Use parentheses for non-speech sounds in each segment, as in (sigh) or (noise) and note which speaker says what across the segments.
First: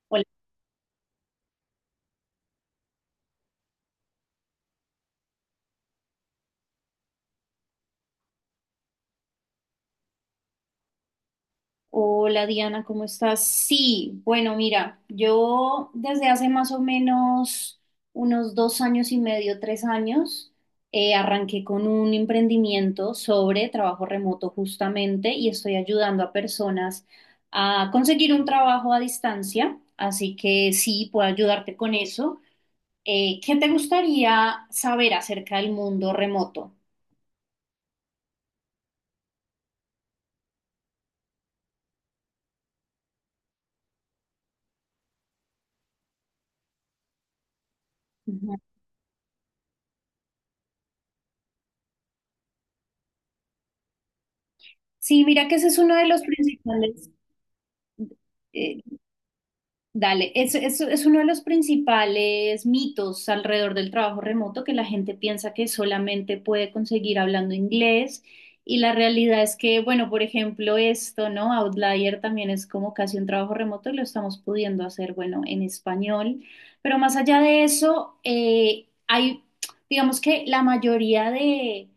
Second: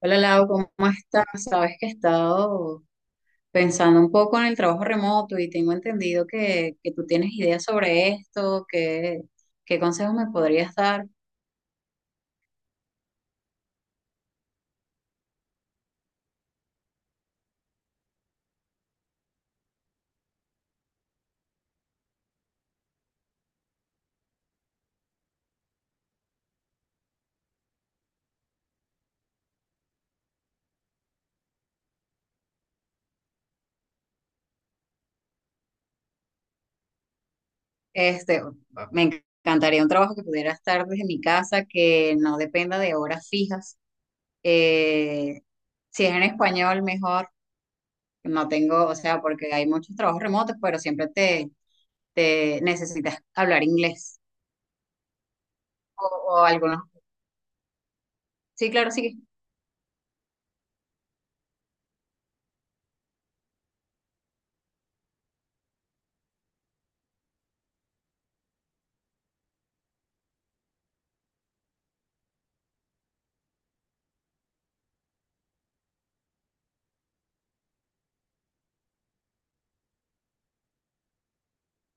Speaker 1: Hola
Speaker 2: Hola,
Speaker 1: Lau, ¿cómo estás? Sabes que he estado pensando un poco en el trabajo remoto y tengo entendido que tú tienes ideas sobre esto, que, qué consejos me podrías dar.
Speaker 2: hola, Diana, ¿cómo estás? Sí, bueno, mira, yo desde hace más o menos unos 2 años y medio, 3 años, arranqué con un emprendimiento sobre trabajo remoto justamente y estoy ayudando a personas a conseguir un trabajo a distancia, así que sí, puedo ayudarte con eso. ¿Qué te gustaría saber acerca del mundo remoto?
Speaker 1: Este, Me encantaría un trabajo que pudiera estar desde mi casa, que no dependa de horas fijas. Eh, si es en español, mejor. No
Speaker 2: Ujú.
Speaker 1: tengo, o sea, porque hay muchos trabajos remotos, pero te necesitas hablar inglés
Speaker 2: Sí, mira que ese es uno de los
Speaker 1: o, o algunos.
Speaker 2: principales
Speaker 1: Sí, claro,
Speaker 2: eh,
Speaker 1: sí.
Speaker 2: dale, es uno de los principales mitos alrededor del trabajo remoto, que la gente piensa que solamente puede conseguir hablando inglés. Y la realidad es que, bueno, por ejemplo, esto, ¿no? Outlier también es como casi un trabajo remoto y lo estamos pudiendo hacer, bueno, en español, pero más allá de eso, digamos que la mayoría de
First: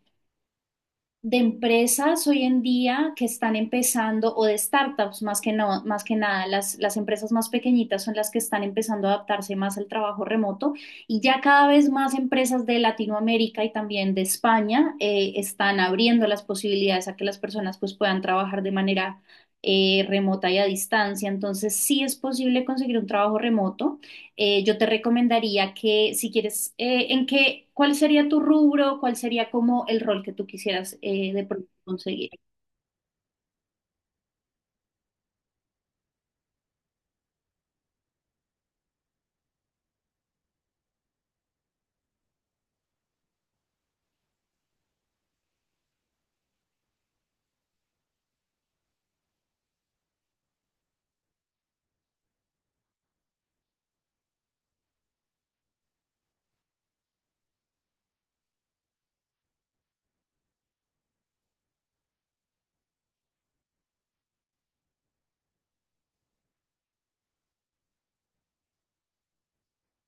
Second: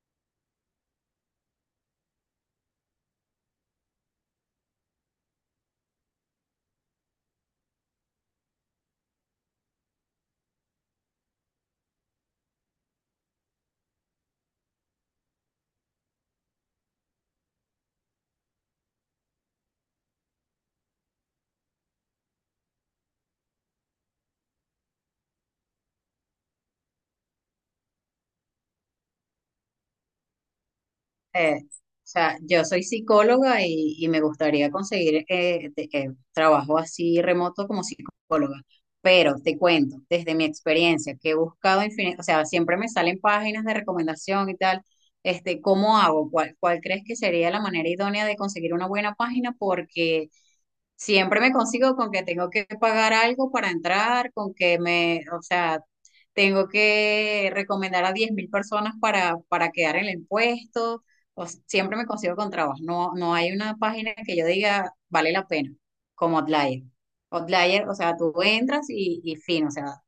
Speaker 2: empresas hoy en día que están empezando, o de startups, más que no, más que nada, las empresas más pequeñitas son las que están empezando a adaptarse más al trabajo remoto, y ya cada vez más empresas de Latinoamérica y también de España están abriendo las posibilidades a que las personas pues puedan trabajar de manera remota y a distancia. Entonces sí es posible conseguir un trabajo remoto. Eh, Yo te recomendaría que si quieres, ¿cuál sería tu rubro? ¿Cuál sería como el rol que tú quisieras de
Speaker 1: O
Speaker 2: pronto conseguir?
Speaker 1: sea, yo soy psicóloga y me gustaría conseguir trabajo así remoto como psicóloga. Pero te cuento, desde mi experiencia, que he buscado infinito, o sea, siempre me salen páginas de recomendación y tal. ¿Cómo hago? ¿Cuál crees que sería la manera idónea de conseguir una buena página? Porque siempre me consigo con que tengo que pagar algo para entrar, con que me, o sea, tengo que recomendar a 10.000 personas para quedar en el puesto. Siempre me consigo con trabas. No, no hay una página que yo diga vale la pena, como Outlier. Outlier, o sea, tú entras y fin. O sea,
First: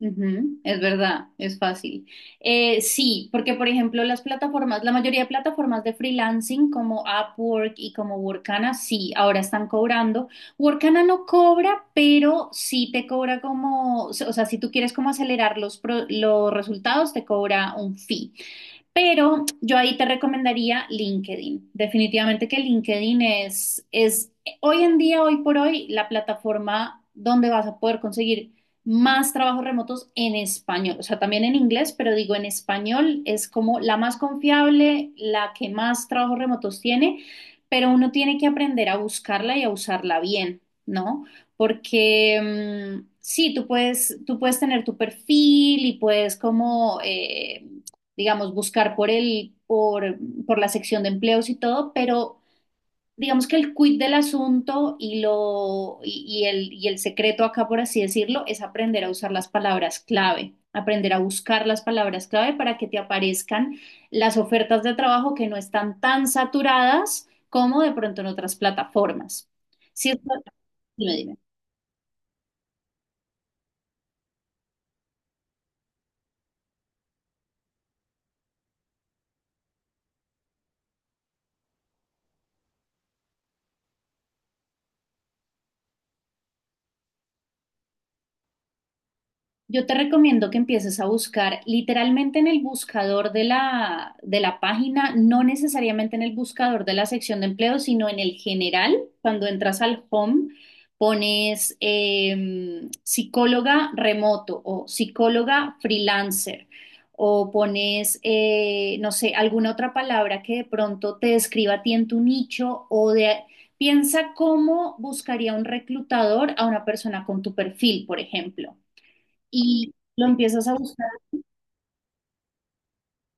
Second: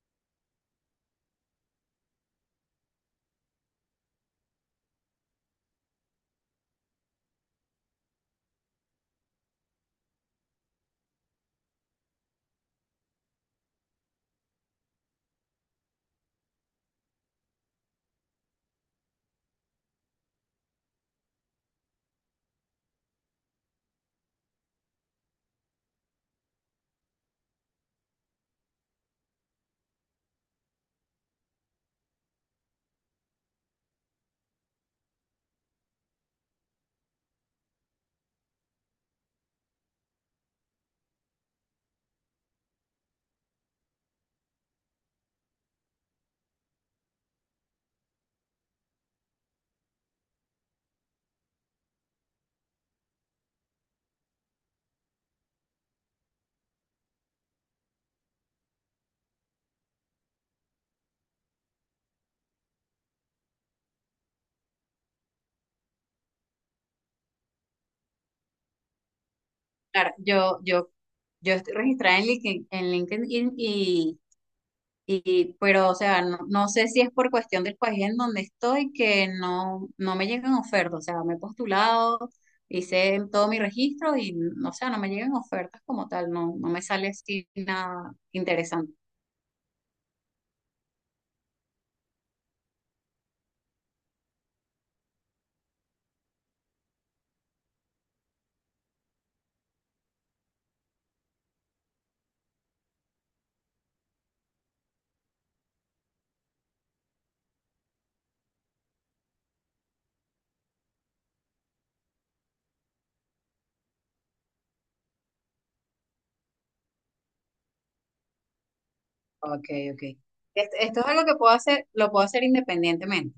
Speaker 2: Ujú, es verdad, es fácil. Sí, porque por ejemplo las plataformas, la mayoría de plataformas de freelancing como Upwork y como Workana, sí, ahora están cobrando. Workana no cobra, pero sí te cobra como, o sea, si tú quieres como acelerar los resultados, te cobra un fee. Pero yo ahí te recomendaría LinkedIn. Definitivamente que LinkedIn es hoy en día, hoy por hoy, la plataforma donde vas a poder conseguir más trabajos remotos en español. O sea, también en inglés, pero digo, en español es como la más confiable, la que más trabajos remotos tiene, pero uno tiene que aprender a buscarla y a usarla bien, ¿no? Porque sí, tú puedes tener tu perfil y puedes como... digamos, buscar por la sección de empleos y todo, pero digamos que el quid del asunto, y lo, y el secreto acá, por así decirlo, es aprender a usar las palabras clave, aprender a buscar las palabras clave para que te aparezcan las ofertas de trabajo que no están tan saturadas como de pronto en otras plataformas. Si
Speaker 1: claro,
Speaker 2: esto- Dime, dime.
Speaker 1: yo estoy registrada en LinkedIn, en LinkedIn. Y pero, o sea, no, no sé si es por cuestión del país en donde estoy que no me llegan ofertas. O sea, me he postulado, hice todo mi registro y, o sea, no me llegan ofertas como tal. No, no me sale así nada interesante.
Speaker 2: Yo te recomiendo que empieces a buscar literalmente en el buscador de la página, no necesariamente en el buscador de la sección de empleo, sino en el general. Cuando entras al home, pones psicóloga remoto o psicóloga freelancer, o pones, no sé, alguna otra palabra que de pronto te describa a ti en tu nicho o de... Piensa cómo buscaría un reclutador a una persona con tu perfil, por ejemplo,
Speaker 1: Ok,
Speaker 2: y
Speaker 1: ok.
Speaker 2: lo empiezas a
Speaker 1: Esto es
Speaker 2: buscar.
Speaker 1: algo que puedo hacer, lo puedo hacer independientemente.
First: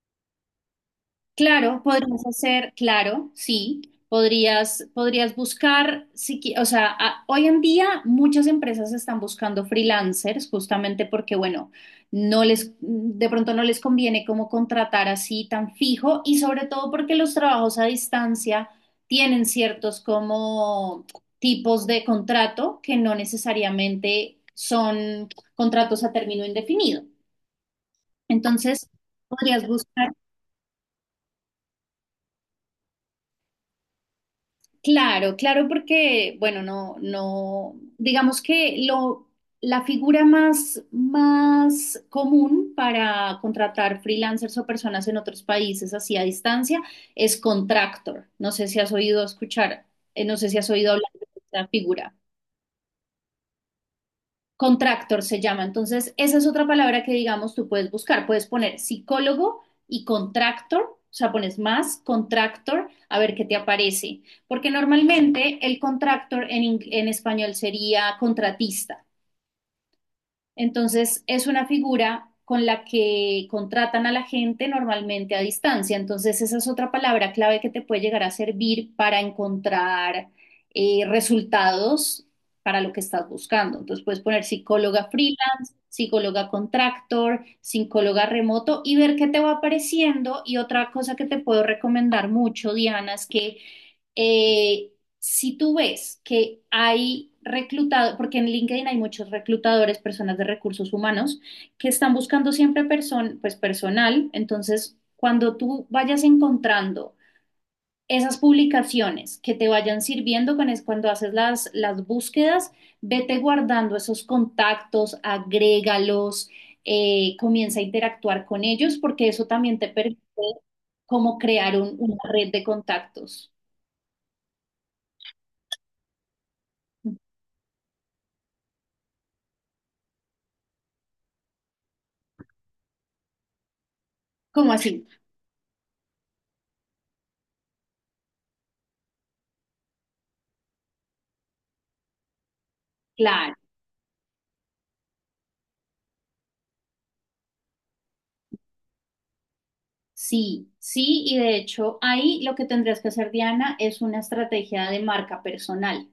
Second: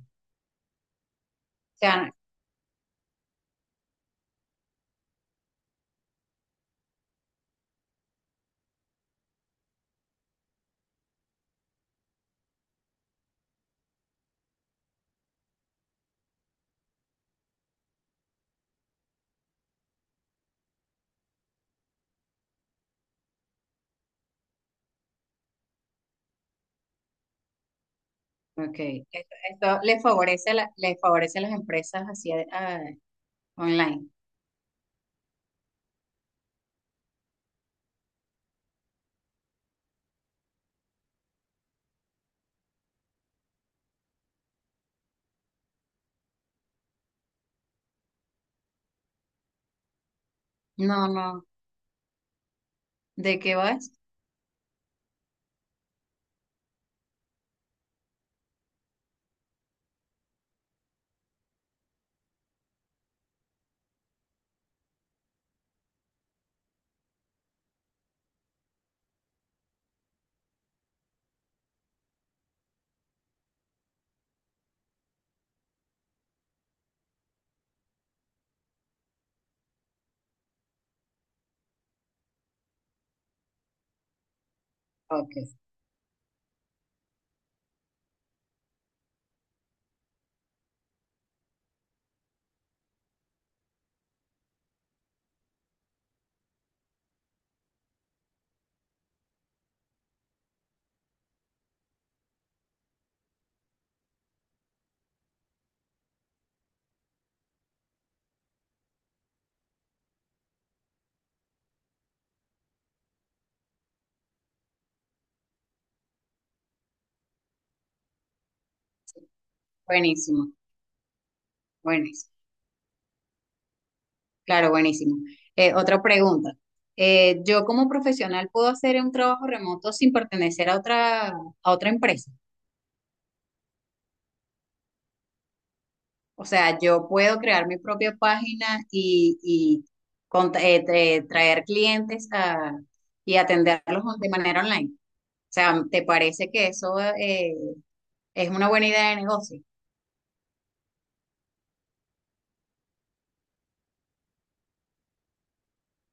Speaker 1: O
Speaker 2: Claro,
Speaker 1: sea,
Speaker 2: podrías hacer, claro, sí, podrías, podrías buscar, si qui- o sea, hoy en día muchas empresas están buscando freelancers justamente porque, bueno, de pronto no les conviene como contratar así tan fijo, y sobre todo porque los trabajos a distancia tienen ciertos como tipos de contrato que no necesariamente son contratos a término indefinido.
Speaker 1: ok,
Speaker 2: Entonces, podrías
Speaker 1: esto le
Speaker 2: buscar.
Speaker 1: favorece le favorece a las empresas así ah, online.
Speaker 2: Claro, claro, porque, bueno, no, no, digamos que lo, la figura más común para contratar freelancers o personas en otros países así a distancia es contractor. No sé si has oído escuchar, no sé si has oído
Speaker 1: No,
Speaker 2: hablar de
Speaker 1: no.
Speaker 2: esta figura.
Speaker 1: ¿De qué vas?
Speaker 2: Contractor se llama. Entonces, esa es otra palabra que, digamos, tú puedes buscar. Puedes poner psicólogo y contractor, o sea, pones más contractor a ver qué te aparece. Porque normalmente el contractor en, en español sería contratista. Entonces, es una figura con la que contratan a la gente normalmente a distancia. Entonces, esa es otra palabra clave que te puede llegar a servir para encontrar resultados para lo que estás buscando. Entonces, puedes poner psicóloga
Speaker 1: Ok.
Speaker 2: freelance, psicóloga contractor, psicóloga remoto, y ver qué te va apareciendo. Y otra cosa que te puedo recomendar mucho, Diana, es que eh, si tú ves que hay reclutado, porque en LinkedIn hay muchos reclutadores, personas de recursos humanos, que están buscando siempre pues, personal, entonces cuando tú vayas encontrando esas publicaciones que te vayan sirviendo con es cuando haces las búsquedas, vete guardando esos contactos, agrégalos, comienza a interactuar con ellos, porque eso también te permite
Speaker 1: Buenísimo,
Speaker 2: como crear una
Speaker 1: buenísimo.
Speaker 2: red de contactos.
Speaker 1: Claro, buenísimo. Otra pregunta. ¿Yo como profesional puedo hacer un trabajo remoto sin pertenecer a otra empresa?
Speaker 2: ¿Cómo así?
Speaker 1: O sea, yo puedo crear mi propia página y traer clientes y
Speaker 2: Claro,
Speaker 1: atenderlos de manera online. O sea, ¿te parece que eso es una buena idea de negocio?
Speaker 2: sí, sí, y de hecho ahí lo que tendrías que hacer, Diana, es una estrategia de marca personal.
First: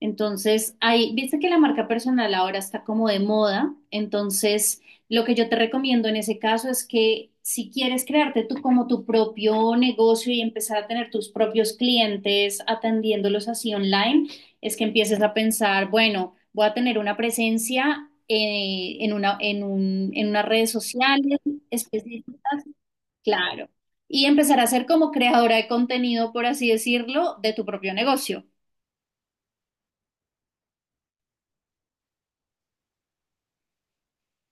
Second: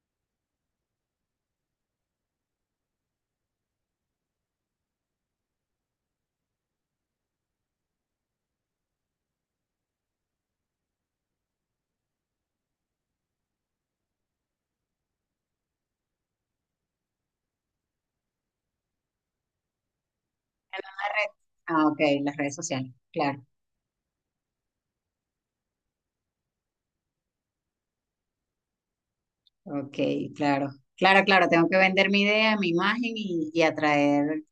Speaker 2: Entonces, ahí, viste que la marca personal ahora está como de moda, entonces lo que yo te recomiendo en ese caso es que si quieres crearte tú como tu propio negocio y empezar a tener tus propios clientes atendiéndolos así online, es que empieces a pensar, bueno, voy a tener una presencia en unas redes
Speaker 1: Una red.
Speaker 2: sociales
Speaker 1: Ah, ok, las redes
Speaker 2: específicas.
Speaker 1: sociales, claro,
Speaker 2: Claro. Y empezar a ser como creadora de contenido, por así decirlo, de tu propio negocio.
Speaker 1: ok, claro, claro, claro, tengo que vender mi idea, mi imagen y atraer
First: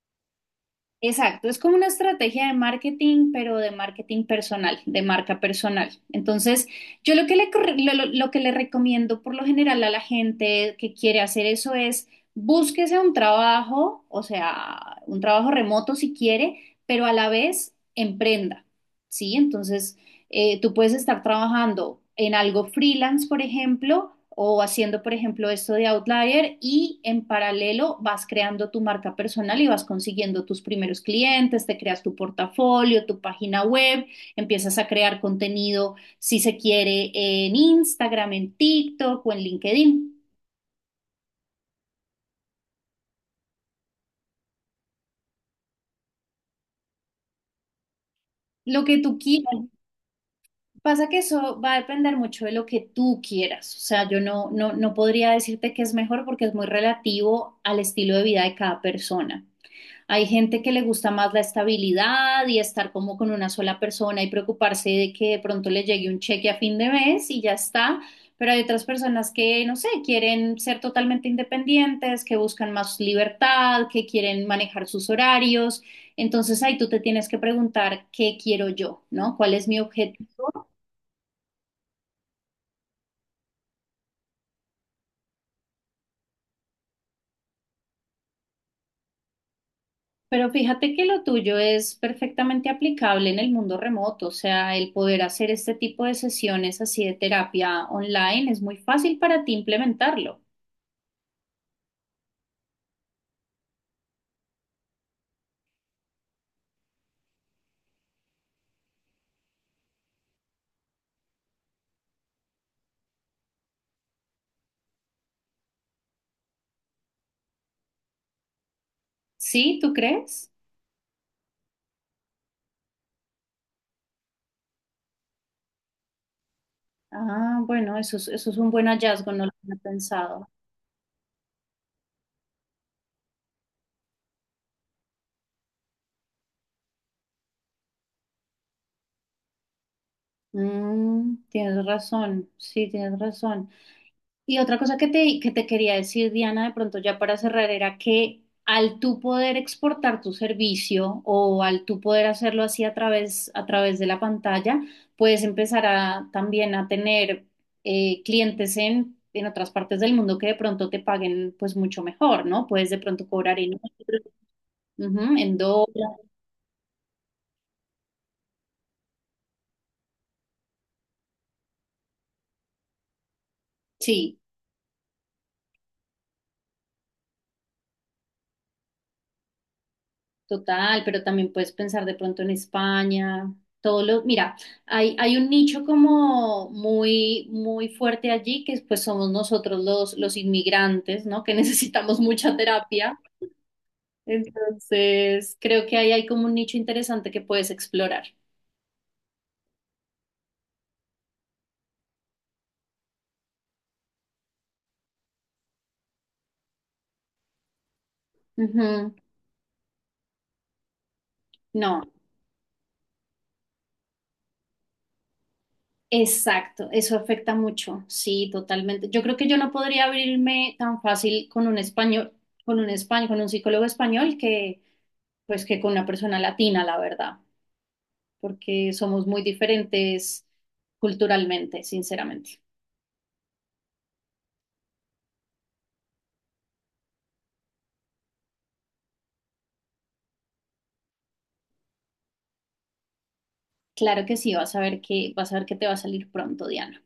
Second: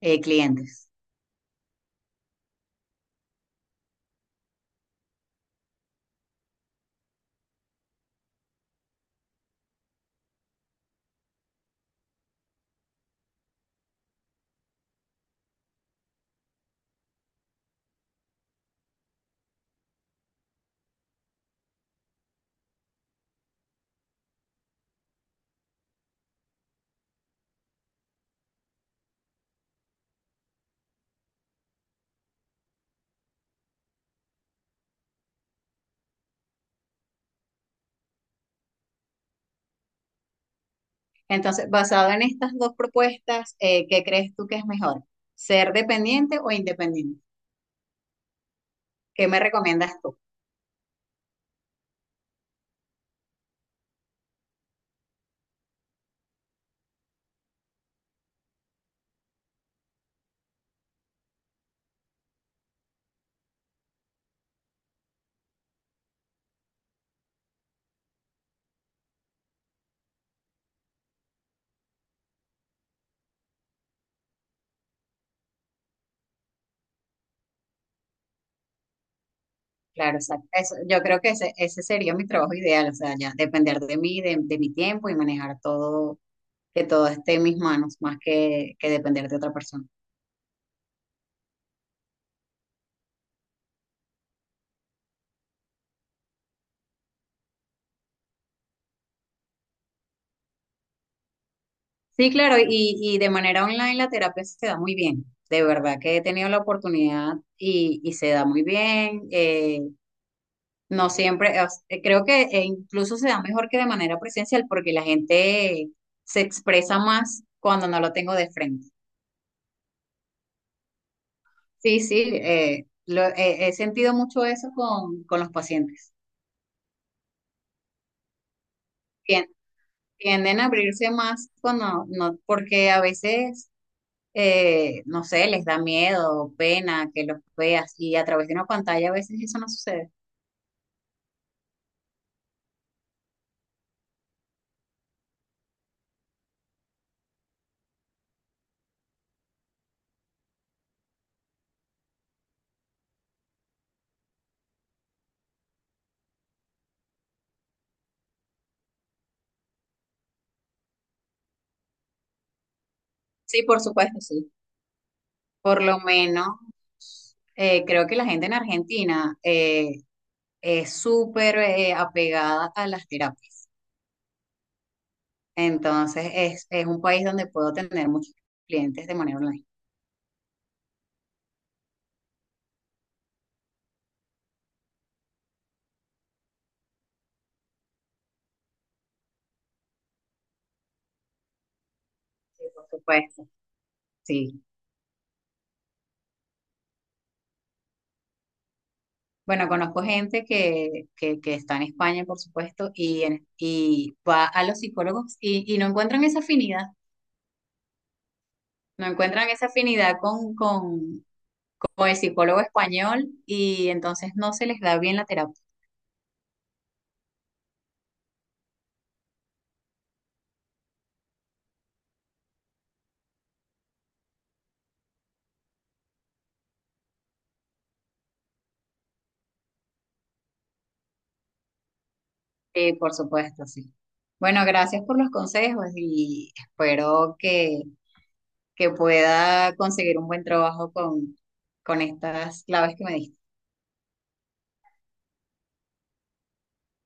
Speaker 1: clientes.
Speaker 2: Exacto, es como una estrategia de marketing, pero de marketing personal, de marca personal. Entonces, yo lo que le, corre- lo que le recomiendo por lo general a la gente que quiere hacer eso es: búsquese un trabajo, o sea, un trabajo remoto si quiere, pero a la vez emprenda, ¿sí? Entonces... tú puedes estar trabajando en algo freelance, por ejemplo, o haciendo, por ejemplo, esto de Outlier, y en paralelo vas creando tu marca personal y vas consiguiendo tus primeros clientes, te creas tu portafolio, tu página web, empiezas a crear contenido, si se quiere, en Instagram, en TikTok o en LinkedIn,
Speaker 1: Entonces, basado en estas dos propuestas, ¿qué crees tú que es mejor? ¿Ser dependiente o independiente?
Speaker 2: lo que tú
Speaker 1: ¿Qué me
Speaker 2: quieras.
Speaker 1: recomiendas tú?
Speaker 2: Pasa que eso va a depender mucho de lo que tú quieras. O sea, yo no, no, no podría decirte que es mejor porque es muy relativo al estilo de vida de cada persona. Hay gente que le gusta más la estabilidad y estar como con una sola persona y preocuparse de que de pronto le llegue un cheque a fin de mes y ya está. Pero hay otras personas que, no sé, quieren ser totalmente independientes, que buscan más libertad, que quieren manejar sus horarios. Entonces ahí tú te tienes que preguntar qué quiero yo, ¿no? ¿Cuál es mi
Speaker 1: Claro,
Speaker 2: objetivo?
Speaker 1: exacto. Eso, yo creo que ese sería mi trabajo ideal, o sea, ya depender de mí, de mi tiempo y manejar todo, que todo esté en mis manos, más que depender de otra persona.
Speaker 2: Pero fíjate que lo tuyo es perfectamente aplicable en el mundo remoto, o sea, el poder hacer este tipo de sesiones así de terapia online es muy fácil para ti implementarlo.
Speaker 1: Sí, claro, y de manera online la terapia se da muy bien. De verdad que he tenido la oportunidad y se da muy bien. No siempre, creo que incluso se da mejor que de manera presencial porque la gente se expresa más cuando no lo tengo de frente.
Speaker 2: ¿Sí? ¿Tú crees?
Speaker 1: Sí, sí, he sentido mucho eso con los pacientes.
Speaker 2: Ah, bueno, eso es un buen hallazgo, no
Speaker 1: Tien-
Speaker 2: lo había pensado.
Speaker 1: Tienden a abrirse más cuando no, porque a veces, no sé, les da miedo, pena que los veas y a través de una pantalla a veces eso no sucede.
Speaker 2: Tienes razón, sí, tienes razón. Y otra cosa que te quería decir, Diana, de pronto ya para cerrar, era que al tú poder exportar tu servicio, o al tú poder hacerlo así a través, de la pantalla, puedes empezar a, también a tener clientes en, otras partes del mundo que de pronto te paguen pues mucho mejor, ¿no? Puedes de pronto cobrar
Speaker 1: Sí,
Speaker 2: en
Speaker 1: por supuesto,
Speaker 2: euros,
Speaker 1: sí.
Speaker 2: ujú, en
Speaker 1: Por lo
Speaker 2: dólares.
Speaker 1: menos creo que la gente en Argentina, es súper apegada a las terapias.
Speaker 2: Sí.
Speaker 1: Entonces, es un país donde puedo tener muchos clientes de manera online.
Speaker 2: Total, pero también puedes pensar de pronto en España, todo lo, mira, hay un nicho como muy, muy fuerte allí, que pues somos nosotros los inmigrantes, ¿no? Que (laughs) necesitamos mucha
Speaker 1: Sí, por
Speaker 2: terapia.
Speaker 1: supuesto. Sí.
Speaker 2: Entonces, creo que ahí hay como un nicho interesante que puedes explorar.
Speaker 1: Bueno, conozco gente que está en España, por supuesto, y, y va a los psicólogos y no encuentran esa afinidad. No
Speaker 2: Ujú.
Speaker 1: encuentran esa afinidad
Speaker 2: No.
Speaker 1: con el psicólogo español y entonces no se les da bien la terapia.
Speaker 2: Exacto, eso afecta mucho, sí, totalmente. Yo creo que yo no podría abrirme tan fácil con un español, con un psicólogo español, que, pues, que con una persona latina, la verdad, porque somos muy diferentes culturalmente, sinceramente.
Speaker 1: Por supuesto, sí. Bueno, gracias por los consejos y espero que pueda conseguir un buen trabajo con estas claves que me diste.
Speaker 2: Claro que sí, vas a ver que te va a salir pronto, Diana.